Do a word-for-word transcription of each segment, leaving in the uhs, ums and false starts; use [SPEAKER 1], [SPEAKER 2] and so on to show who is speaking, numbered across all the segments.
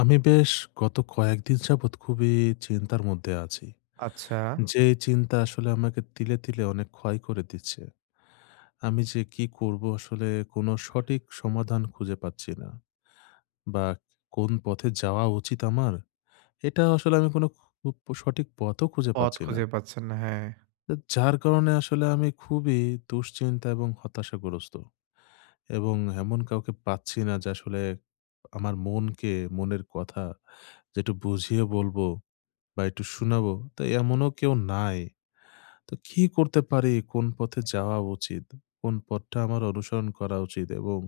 [SPEAKER 1] আমি বেশ গত কয়েকদিন যাবৎ খুবই চিন্তার মধ্যে আছি।
[SPEAKER 2] আচ্ছা,
[SPEAKER 1] যে এই চিন্তা আসলে আমাকে তিলে, তিলে অনেক ক্ষয় করে দিচ্ছে। আমি যে কি করব আসলে কোনো সঠিক সমাধান খুঁজে পাচ্ছি না। বা কোন পথে যাওয়া উচিত আমার? এটা আসলে আমি কোনো খু সঠিক পথও খুঁজে
[SPEAKER 2] পথ
[SPEAKER 1] পাচ্ছি না।
[SPEAKER 2] খুঁজে পাচ্ছেন না। হ্যাঁ।
[SPEAKER 1] তো যার কারণে আসলে আমি খুবই দুশ্চিন্তা এবং হতাশাগ্রস্ত। এবং এমন কাউকে পাচ্ছি না যে আসলে আমার মনকে, মনের কথা যে একটু বুঝিয়ে বলবো। বা একটু শোনাবো, তো এমনও কেউ নাই। তো কি করতে পারি? কোন পথে যাওয়া উচিত? কোন পথটা আমার অনুসরণ করা উচিত? এবং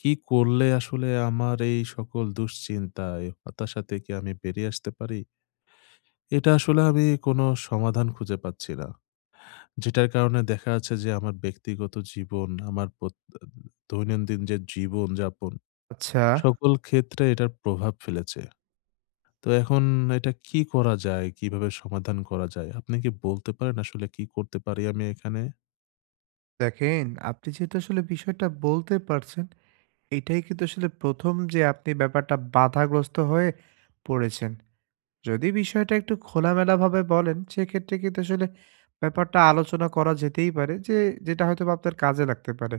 [SPEAKER 1] কি করলে আসলে আমার এই সকল দুশ্চিন্তা, এই হতাশা থেকে আমি বেরিয়ে আসতে পারি? এটা আসলে আমি কোনো সমাধান খুঁজে পাচ্ছি না। যেটার কারণে দেখা যাচ্ছে যে আমার ব্যক্তিগত জীবন, আমার পত দৈনন্দিন যে জীবনযাপন
[SPEAKER 2] আচ্ছা,
[SPEAKER 1] সকল ক্ষেত্রে এটার প্রভাব ফেলেছে। তো এখন এটা কি করা যায়? কিভাবে সমাধান করা যায়? আপনি কি বলতে পারেন আসলে কি করতে পারি আমি এখানে?
[SPEAKER 2] দেখেন আপনি যেহেতু আসলে বিষয়টা বলতে পারছেন, এটাই কিন্তু আসলে প্রথম যে আপনি ব্যাপারটা বাধাগ্রস্ত হয়ে পড়েছেন। যদি বিষয়টা একটু খোলামেলাভাবে বলেন, সেক্ষেত্রে কিন্তু আসলে ব্যাপারটা আলোচনা করা যেতেই পারে যে, যেটা হয়তোবা আপনার কাজে লাগতে পারে।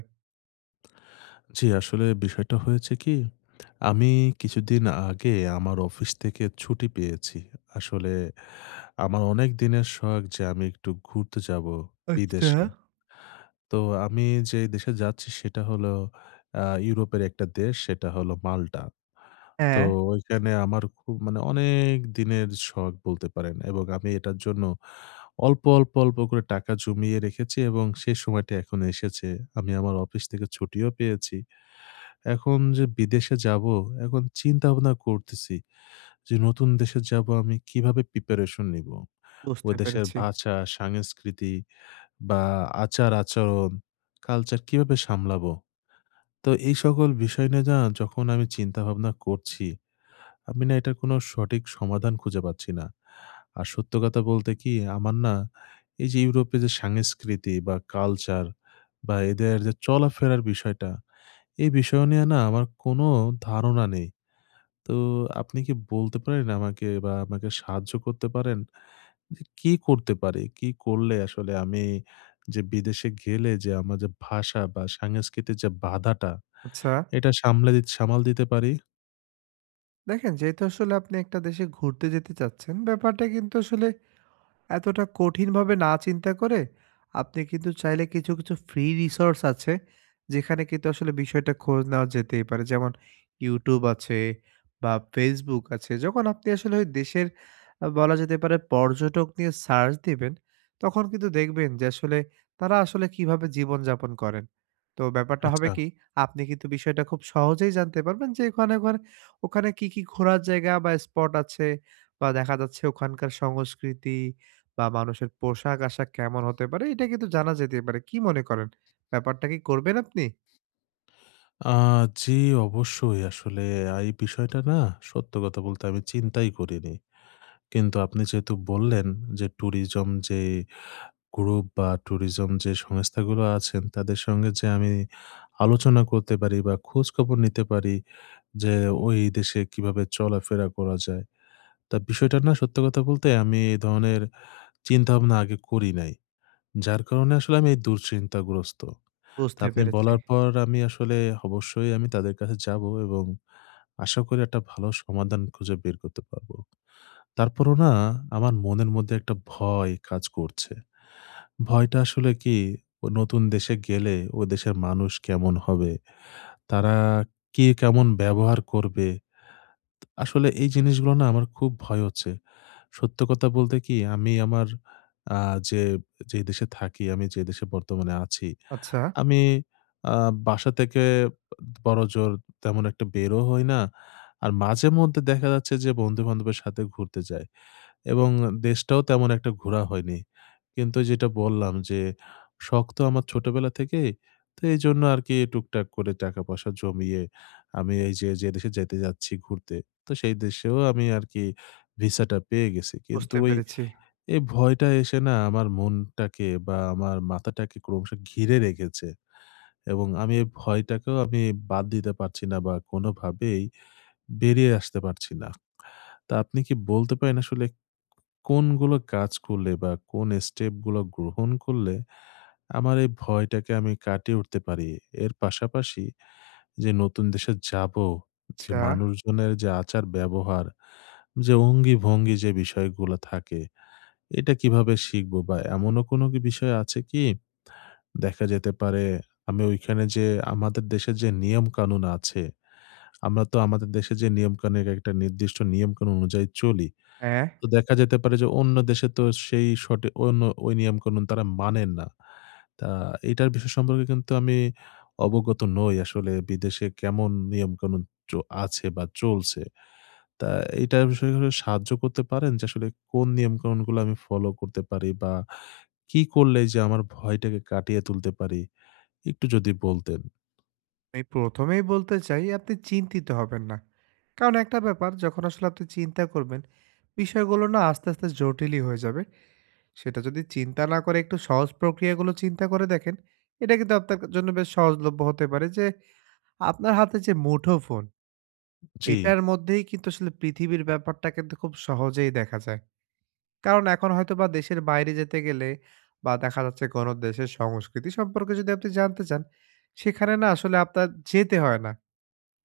[SPEAKER 1] জি, আসলে বিষয়টা হয়েছে কি? আমি কিছুদিন আগে আমার অফিস থেকে ছুটি পেয়েছি। আসলে আমার অনেক দিনের শখ যে আমি একটু ঘুরতে যাবো
[SPEAKER 2] আচ্ছা।
[SPEAKER 1] বিদেশে। তো আমি যে দেশে যাচ্ছি সেটা হলো আ ইউরোপের একটা দেশ, সেটা হলো মাল্টা। তো
[SPEAKER 2] হ্যাঁ,
[SPEAKER 1] ওইখানে আমার খুব মানে অনেক দিনের শখ বলতে পারেন, এবং আমি এটার জন্য অল্প, অল্প, অল্প করে টাকা জমিয়ে রেখেছি এবং সেই সময়টা এখন এসেছে। আমি আমার অফিস থেকে ছুটিও পেয়েছি। এখন যে বিদেশে যাবো, এখন চিন্তা-ভাবনা করতেছি যে নতুন দেশে যাবো আমি কিভাবে প্রিপারেশন নিবো?
[SPEAKER 2] বুঝতে
[SPEAKER 1] ওই দেশের
[SPEAKER 2] পেরেছি।
[SPEAKER 1] ভাষা, সংস্কৃতি বা আচার-আচরণ, কালচার কিভাবে সামলাবো? তো এই সকল বিষয় নিয়ে না যখন আমি চিন্তাভাবনা করছি, আমি না এটার কোনো সঠিক সমাধান খুঁজে পাচ্ছি না। আর সত্য কথা বলতে কি আমার না এই যে ইউরোপে যে সংস্কৃতি বা কালচার বা এদের যে চলাফেরার বিষয়টা, এই বিষয় নিয়ে না আমার কোনো ধারণা নেই। তো আপনি কি বলতে পারেন আমাকে বা আমাকে সাহায্য করতে পারেন? কি করতে পারি? কি করলে আসলে আমি যে বিদেশে গেলে যে আমার যে ভাষা বা সাংস্কৃতিক যে বাধাটা,
[SPEAKER 2] আচ্ছা,
[SPEAKER 1] এটা সামলে দি সামাল দিতে পারি?
[SPEAKER 2] দেখেন যেহেতু আসলে আপনি একটা দেশে ঘুরতে যেতে চাচ্ছেন, ব্যাপারটা কিন্তু আসলে এতটা কঠিনভাবে না চিন্তা করে আপনি কিন্তু চাইলে কিছু, কিছু ফ্রি রিসোর্স আছে, যেখানে কিন্তু আসলে বিষয়টা খোঁজ নেওয়া যেতেই পারে। যেমন YouTube আছে বা Facebook আছে। যখন আপনি আসলে ওই দেশের আ বলা যেতে পারে পর্যটক নিয়ে সার্চ দিবেন, তখন কিন্তু দেখবেন যে আসলে তারা আসলে কিভাবে জীবনযাপন করেন। তো ব্যাপারটা হবে
[SPEAKER 1] আচ্ছা।
[SPEAKER 2] কি, আপনি কিন্তু বিষয়টা খুব সহজেই জানতে পারবেন যে ওখানে, ওখানে, ওখানে কি, কি ঘোরার জায়গা বা স্পট আছে বা দেখা যাচ্ছে ওখানকার সংস্কৃতি বা মানুষের পোশাক-আশাক কেমন হতে পারে এটা কিন্তু জানা যেতেই পারে। কি মনে করেন? ব্যাপারটা কি করবেন আপনি?
[SPEAKER 1] আ জি, অবশ্যই আসলে আ এই বিষয়টা না সত্য কথা বলতে আমি চিন্তাই করিনি। কিন্তু আপনি যেহেতু বললেন যে ট্যুরিজম যে গ্রুপ বা ট্যুরিজম যে সংস্থাগুলো আছেন তাদের সঙ্গে যে আমি আলোচনা করতে পারি বা খোঁজখবর নিতে পারি যে ওই দেশে কিভাবে চলাফেরা করা যায়। তা বিষয়টা না সত্য কথা বলতে আমি এই ধরনের চিন্তাভাবনা আগে করি নাই। যার কারণে আসলে আমি এই দুশ্চিন্তাগ্রস্ত। তা
[SPEAKER 2] বুঝতে
[SPEAKER 1] আপনি
[SPEAKER 2] পেরেছি।
[SPEAKER 1] বলার পর আমি আসলে অবশ্যই আমি তাদের কাছে যাব এবং আশা করি একটা ভালো সমাধান খুঁজে বের করতে পারবো। তারপরও না আমার মনের মধ্যে একটা ভয় কাজ করছে। ভয়টা আসলে কি, ও নতুন দেশে গেলে ও দেশের মানুষ কেমন হবে? তারা কি কেমন ব্যবহার করবে? আসলে এই জিনিসগুলো না আমার খুব ভয় হচ্ছে। সত্য কথা বলতে কি আমি আমার আ যে, যে দেশে থাকি, আমি যে দেশে বর্তমানে আছি,
[SPEAKER 2] আচ্ছা,
[SPEAKER 1] আমি আ বাসা থেকে বড়জোর তেমন একটা বেরও হই না। আর মাঝে মধ্যে দেখা যাচ্ছে যে বন্ধু-বান্ধবের সাথে ঘুরতে যাই। এবং দেশটাও তেমন একটা ঘোরা হয়নি। কিন্তু যেটা বললাম যে, শখ তো আমার ছোটবেলা থেকেই। তো এইজন্য আরকি টুকটাক করে টাকা-পয়সা জমিয়ে আমি এই যে, যে দেশে যেতে যাচ্ছি ঘুরতে, তো সেই দেশেও আমি আরকি ভিসাটা পেয়ে গেছি। কিন্তু
[SPEAKER 2] বুঝতে
[SPEAKER 1] ওই
[SPEAKER 2] পেরেছি।
[SPEAKER 1] এই ভয়টা এসে না আমার মনটাকে বা আমার মাথাটাকে ক্রমশ ঘিরে রেখেছে। এবং আমি এই ভয়টাকেও আমি বাদ দিতে পারছি না বা কোনোভাবেই বেরিয়ে আসতে পারছি না। তা আপনি কি বলতে পারেন আসলে কোনগুলো কাজ করলে বা কোন স্টেপগুলো গ্রহণ করলে আমার এই ভয়টাকে আমি কাটিয়ে উঠতে পারি? এর পাশাপাশি যে নতুন দেশে যাবো, যে
[SPEAKER 2] আচ্ছা,
[SPEAKER 1] মানুষজনের যে আচার-ব্যবহার, যে অঙ্গি-ভঙ্গি যে বিষয়গুলো থাকে, এটা কিভাবে শিখবো? বা এমনও কোনো কি বিষয় আছে কি? দেখা যেতে পারে আমি ওইখানে যে আমাদের দেশের যে নিয়ম-কানুন আছে, আমরা তো আমাদের দেশে যে নিয়ম-কানুনের একটা নির্দিষ্ট নিয়ম-কানুন অনুযায়ী চলি।
[SPEAKER 2] হ্যাঁ,
[SPEAKER 1] তো দেখা যেতে পারে যে অন্য দেশে তো সেই সঠি অন্য ওই নিয়ম-কানুন তারা মানেন না। তা এটার বিষয় সম্পর্কে কিন্তু আমি অবগত নই আসলে বিদেশে কেমন নিয়ম-কানুন চ আছে বা চলছে। তা এইটার বিষয়ে করে সাহায্য করতে পারেন যে আসলে কোন নিয়ম-কানুনগুলো আমি ফলো করতে পারি বা কি করলে যে আমার ভয়টাকে কাটিয়ে তুলতে পারি? একটু যদি বলতেন।
[SPEAKER 2] আমি প্রথমে এই বলতে চাই আপনি চিন্তিত হবেন না। কারণ একটা ব্যাপার যখন আসলে আপনি চিন্তা করবেন, বিষয়গুলো না আস্তে, আস্তে জটিলই হয়ে যাবে। সেটা যদি চিন্তা না করে একটু সহজ প্রক্রিয়াগুলো চিন্তা করে দেখেন, এটা কিন্তু আপনার জন্য বেশ সহজলভ্য হতে পারে যে আপনার হাতে যে মুঠোফোন
[SPEAKER 1] জি,
[SPEAKER 2] এটার মধ্যেই কিন্তু আসলে পৃথিবীর ব্যাপারটা কিন্তু খুব সহজেই দেখা যায়। কারণ এখন হয়তোবা দেশের বাইরে যেতে গেলে বা দেখা যাচ্ছে কোনো দেশের সংস্কৃতি সম্পর্কে যদি আপনি জানতে চান, সেখানে না আসলে আপনার যেতে হয় না।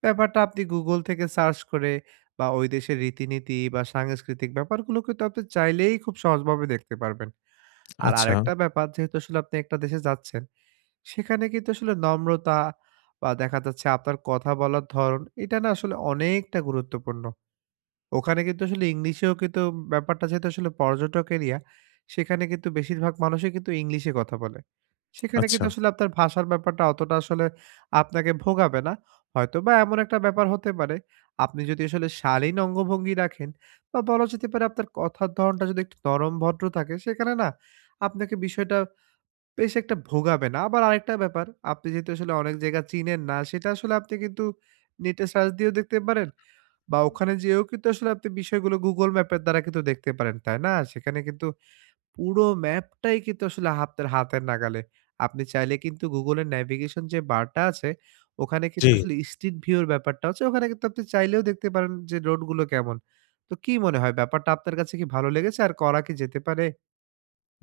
[SPEAKER 2] ব্যাপারটা আপনি Google থেকে সার্চ করে বা ওই দেশের রীতিনীতি বা সাংস্কৃতিক ব্যাপারগুলো কিন্তু আপনি চাইলেই খুব সহজভাবে দেখতে পারবেন। আর
[SPEAKER 1] আচ্ছা,
[SPEAKER 2] আরেকটা ব্যাপার যেহেতু আসলে আপনি একটা দেশে যাচ্ছেন, সেখানে কিন্তু আসলে নম্রতা বা দেখা যাচ্ছে আপনার কথা বলার ধরন, এটা না আসলে অনেকটা গুরুত্বপূর্ণ। ওখানে কিন্তু আসলে ইংলিশেও কিন্তু ব্যাপারটা যেহেতু আসলে পর্যটক এরিয়া, সেখানে কিন্তু বেশিরভাগ মানুষই কিন্তু ইংলিশে কথা বলে। সেখানে কিন্তু
[SPEAKER 1] আচ্ছা।
[SPEAKER 2] আসলে আপনার ভাষার ব্যাপারটা অতটা আসলে আপনাকে ভোগাবে না। হয়তোবা এমন একটা ব্যাপার হতে পারে, আপনি যদি আসলে শালীন অঙ্গভঙ্গি রাখেন বা বলা যেতে পারে আপনার কথার ধরণটা যদি একটু নরম ভদ্র থাকে, সেখানে না আপনাকে বিষয়টা বেশ একটা ভোগাবে না। আবার আরেকটা ব্যাপার, আপনি যেহেতু আসলে অনেক জায়গা চিনেন না, সেটা আসলে আপনি কিন্তু নেটে সার্চ দিয়েও দেখতে পারেন বা ওখানে যেয়েও কিন্তু আসলে আপনি বিষয়গুলো Google ম্যাপের দ্বারা কিন্তু দেখতে পারেন, তাই না? সেখানে কিন্তু পুরো ম্যাপটাই কিন্তু আসলে আপনার হাতের নাগালে। আপনি চাইলে কিন্তু Google এর ন্যাভিগেশন যে বারটা আছে, ওখানে কিন্তু
[SPEAKER 1] জি।
[SPEAKER 2] আসলে স্ট্রিট ভিউ এর ব্যাপারটা আছে। ওখানে কিন্তু আপনি চাইলেও দেখতে পারেন যে রোডগুলো কেমন। তো কি মনে হয় ব্যাপারটা আপনার কাছে কি ভালো লেগেছে আর করা কি যেতে পারে?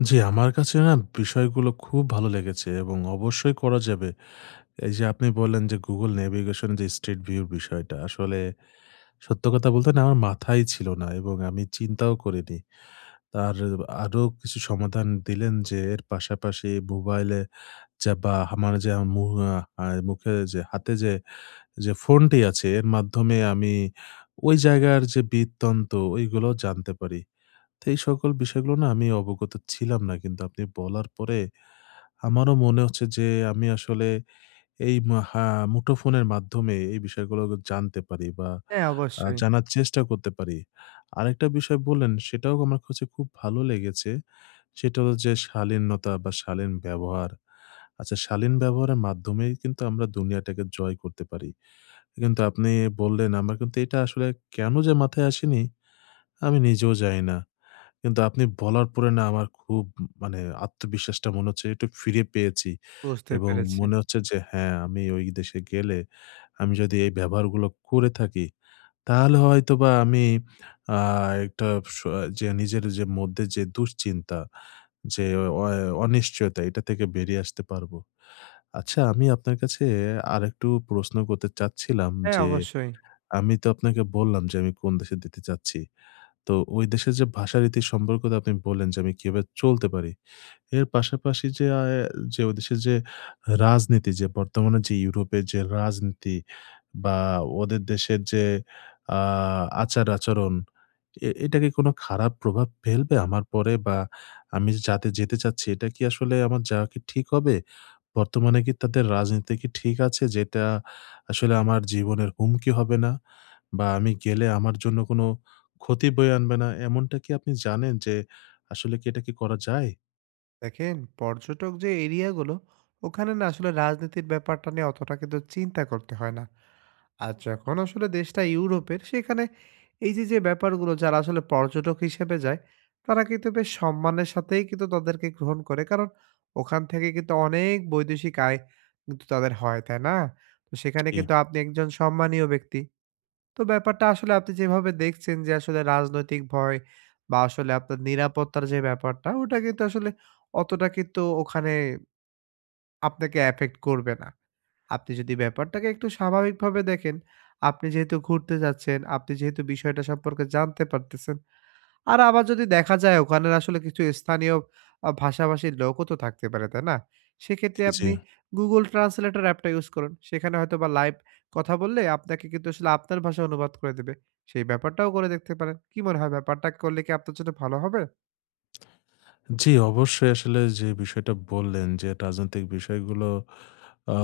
[SPEAKER 1] জি, আমার কাছে না বিষয়গুলো খুব ভালো লেগেছে এবং অবশ্যই করা যাবে। এই যে আপনি বললেন যে Google Navigation যে Street View এর বিষয়টা আসলে সত্য কথা বলতে না আমার মাথায় ছিল না, এবং আমি চিন্তাও করিনি। আর আরো কিছু সমাধান দিলেন যে এর পাশাপাশি মোবাইলে যা বা আমার যে মু আ মুখে যে হাতে যে, যে ফোনটি আছে এর মাধ্যমে আমি ওই জায়গার যে বৃত্তান্ত ওইগুলোও জানতে পারি। তো এই সকল বিষয়গুলো না আমি অবগত ছিলাম না। কিন্তু আপনি বলার পরে আমারও মনে হচ্ছে যে আমি আসলে এই মা হা মুঠোফোনের মাধ্যমে এই বিষয়গুলো জানতে পারি বা
[SPEAKER 2] হ্যাঁ,
[SPEAKER 1] আ
[SPEAKER 2] অবশ্যই।
[SPEAKER 1] জানার চেষ্টা করতে পারি। আরেকটা বিষয় বললেন সেটাও আমার কাছে খুব ভালো লেগেছে। সেটা হলো যে শালীনতা বা শালীন ব্যবহার। আচ্ছা, শালীন ব্যবহারের মাধ্যমেই কিন্তু আমরা দুনিয়াটাকে জয় করতে পারি। কিন্তু আপনি বললেন, আমার কিন্তু এটা আসলে কেন যে মাথায় আসেনি আমি নিজেও জানি না। কিন্তু আপনি বলার পরে না আমার খুব মানে আত্মবিশ্বাসটা মনে হচ্ছে একটু ফিরে পেয়েছি,
[SPEAKER 2] বুঝতে
[SPEAKER 1] এবং
[SPEAKER 2] পেরেছি।
[SPEAKER 1] মনে হচ্ছে যে হ্যাঁ, আমি ওই দেশে গেলে আমি যদি এই ব্যবহারগুলো করে থাকি, তাহলে হয়তোবা আমি আ একটা স যে নিজের যে মধ্যে যে দুশ্চিন্তা, যে অ অনিশ্চয়তা এটা থেকে বেরিয়ে আসতে পারবো। আচ্ছা, আমি আপনার কাছে আরেকটু প্রশ্ন করতে চাচ্ছিলাম
[SPEAKER 2] হ্যাঁ,
[SPEAKER 1] যে,
[SPEAKER 2] অবশ্যই।
[SPEAKER 1] আমি তো আপনাকে বললাম যে আমি কোন দেশে দিতে চাচ্ছি। তো ওই দেশের যে ভাষারীতির সম্পর্কটা আপনি বললেন যে আমি কিভাবে চলতে পারি। এর পাশাপাশি যে আ যে ওদেশের যে রাজনীতি যে বর্তমানে যে ইউরোপের যে রাজনীতি বা ওদের দেশের যে আ আচার-আচরণ এ এটা কি কোনো খারাপ প্রভাব ফেলবে আমার পরে? বা আমি যাতে যেতে চাচ্ছি এটা কি আসলে আমার যাওয়া কি ঠিক হবে? বর্তমানে কি তাদের রাজনীতি কি ঠিক আছে, যেটা আসলে আমার জীবনের হুমকি হবে না? বা আমি গেলে আমার জন্য কোনো ক্ষতি বয়ে আনবে না? এমনটা কি আপনি জানেন যে আসলে কি এটা কি করা যায়?
[SPEAKER 2] দেখেন পর্যটক যে এরিয়াগুলো, ওখানে না আসলে রাজনীতির ব্যাপারটা নিয়ে অতটা কিন্তু চিন্তা করতে হয় না। আর যখন আসলে দেশটা ইউরোপের, সেখানে এই যে, যে ব্যাপারগুলো যারা আসলে পর্যটক হিসেবে যায়, তারা কিন্তু বেশ সম্মানের সাথেই কিন্তু তাদেরকে গ্রহণ করে। কারণ ওখান থেকে কিন্তু অনেক বৈদেশিক আয় কিন্তু তাদের হয়, তাই না? তো সেখানে
[SPEAKER 1] জি।
[SPEAKER 2] কিন্তু আপনি একজন সম্মানীয় ব্যক্তি। তো ব্যাপারটা আসলে আপনি যেভাবে দেখছেন যে আসলে রাজনৈতিক ভয় বা আসলে আপনার নিরাপত্তার যে ব্যাপারটা ওটা কিন্তু আসলে অতটা কিন্তু ওখানে আপনাকে এফেক্ট করবে না। আপনি যদি ব্যাপারটাকে একটু স্বাভাবিকভাবে দেখেন, আপনি যেহেতু ঘুরতে যাচ্ছেন, আপনি যেহেতু বিষয়টা সম্পর্কে জানতে পারতেছেন আর আবার যদি দেখা যায় ওখানের আসলে কিছু স্থানীয় আ ভাষাভাষীর লোকও তো থাকতে পারে, তাই না? সেক্ষেত্রে
[SPEAKER 1] জি,
[SPEAKER 2] আপনি Google Translator অ্যাপটা ইউজ করুন। সেখানে হয়তোবা লাইভ কথা বললে আপনাকে কিন্তু আসলে আপনার ভাষায় অনুবাদ করে দেবে। সেই ব্যাপারটাও করে দেখতে পারেন। কি মনে হয় ব্যাপারটা করলে কি আপনার জন্য ভালো হবে?
[SPEAKER 1] জি, অবশ্যই আসলে যে বিষয়টা বললেন যে রাজনৈতিক বিষয়গুলো আ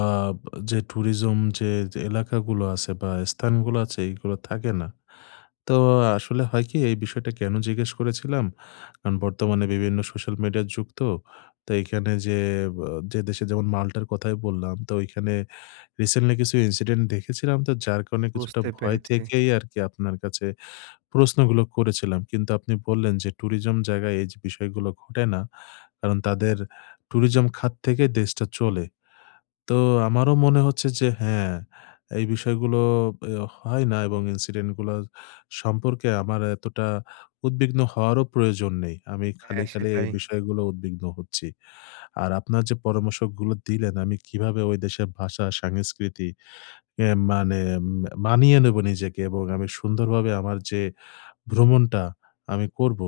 [SPEAKER 1] যে ট্যুরিজম যে যে এলাকাগুলো আছে বা স্থানগুলো আছে এইগুলো থাকে না। তো আসলে হয় কি, এই বিষয়টা কেন জিজ্ঞেস করেছিলাম? কারণ বর্তমানে বিভিন্ন সোশ্যাল মিডিয়ার যুগ তো। তো এইখানে যে বা যে দেশে যেমন মাল্টার কথাই বললাম, তো ওইখানে রিসেন্টলি কিছু ইনসিডেন্ট দেখেছিলাম, তো যার কারণে কিছুটা
[SPEAKER 2] বুঝতে
[SPEAKER 1] ভয়
[SPEAKER 2] পেরেছি।
[SPEAKER 1] থেকেই আরকি আপনার কাছে প্রশ্নগুলো করেছিলাম। কিন্তু আপনি বললেন যে ট্যুরিজম জায়গায় এই যে বিষয়গুলো ঘটে না। কারণ তাদের ট্যুরিজম খাত থেকে দেশটা চলে। তো আমারও মনে হচ্ছে যে হ্যাঁ, এই বিষয়গুলো এ হয় না, এবং ইনসিডেন্ট গুলো সম্পর্কে আমার এতটা উদ্বিগ্ন হওয়ারও প্রয়োজন নেই। আমি খালি,
[SPEAKER 2] হ্যাঁ,
[SPEAKER 1] খালি এই
[SPEAKER 2] সেটাই।
[SPEAKER 1] বিষয়গুলো উদ্বিগ্ন হচ্ছি। আর আপনার যে পরামর্শগুলো দিলেন আমি কিভাবে ওই দেশের ভাষা, সংস্কৃতি এ মানে উম, মানিয়ে নেব নিজেকে এবং আমি সুন্দরভাবে আমার যে ভ্রমণটা আমি করবো।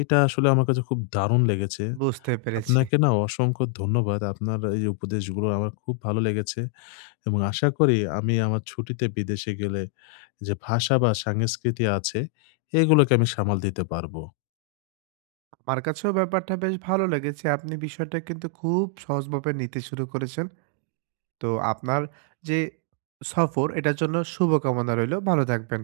[SPEAKER 1] এটা আসলে আমার কাছে খুব দারুণ লেগেছে।
[SPEAKER 2] বুঝতে পেরেছি।
[SPEAKER 1] আপনাকে না অসংখ্য ধন্যবাদ। আপনার এই উপদেশগুলো আমার খুব ভালো লেগেছে এবং আশা করি আমি আমার ছুটিতে বিদেশে গেলে যে ভাষা বা সংস্কৃতি আছে, এগুলোকে আমি সামাল দিতে পারবো।
[SPEAKER 2] আমার কাছেও ব্যাপারটা বেশ ভালো লেগেছে। আপনি বিষয়টা কিন্তু খুব সহজভাবে নিতে শুরু করেছেন। তো আপনার যে সফর এটার জন্য শুভকামনা রইলো। ভালো থাকবেন।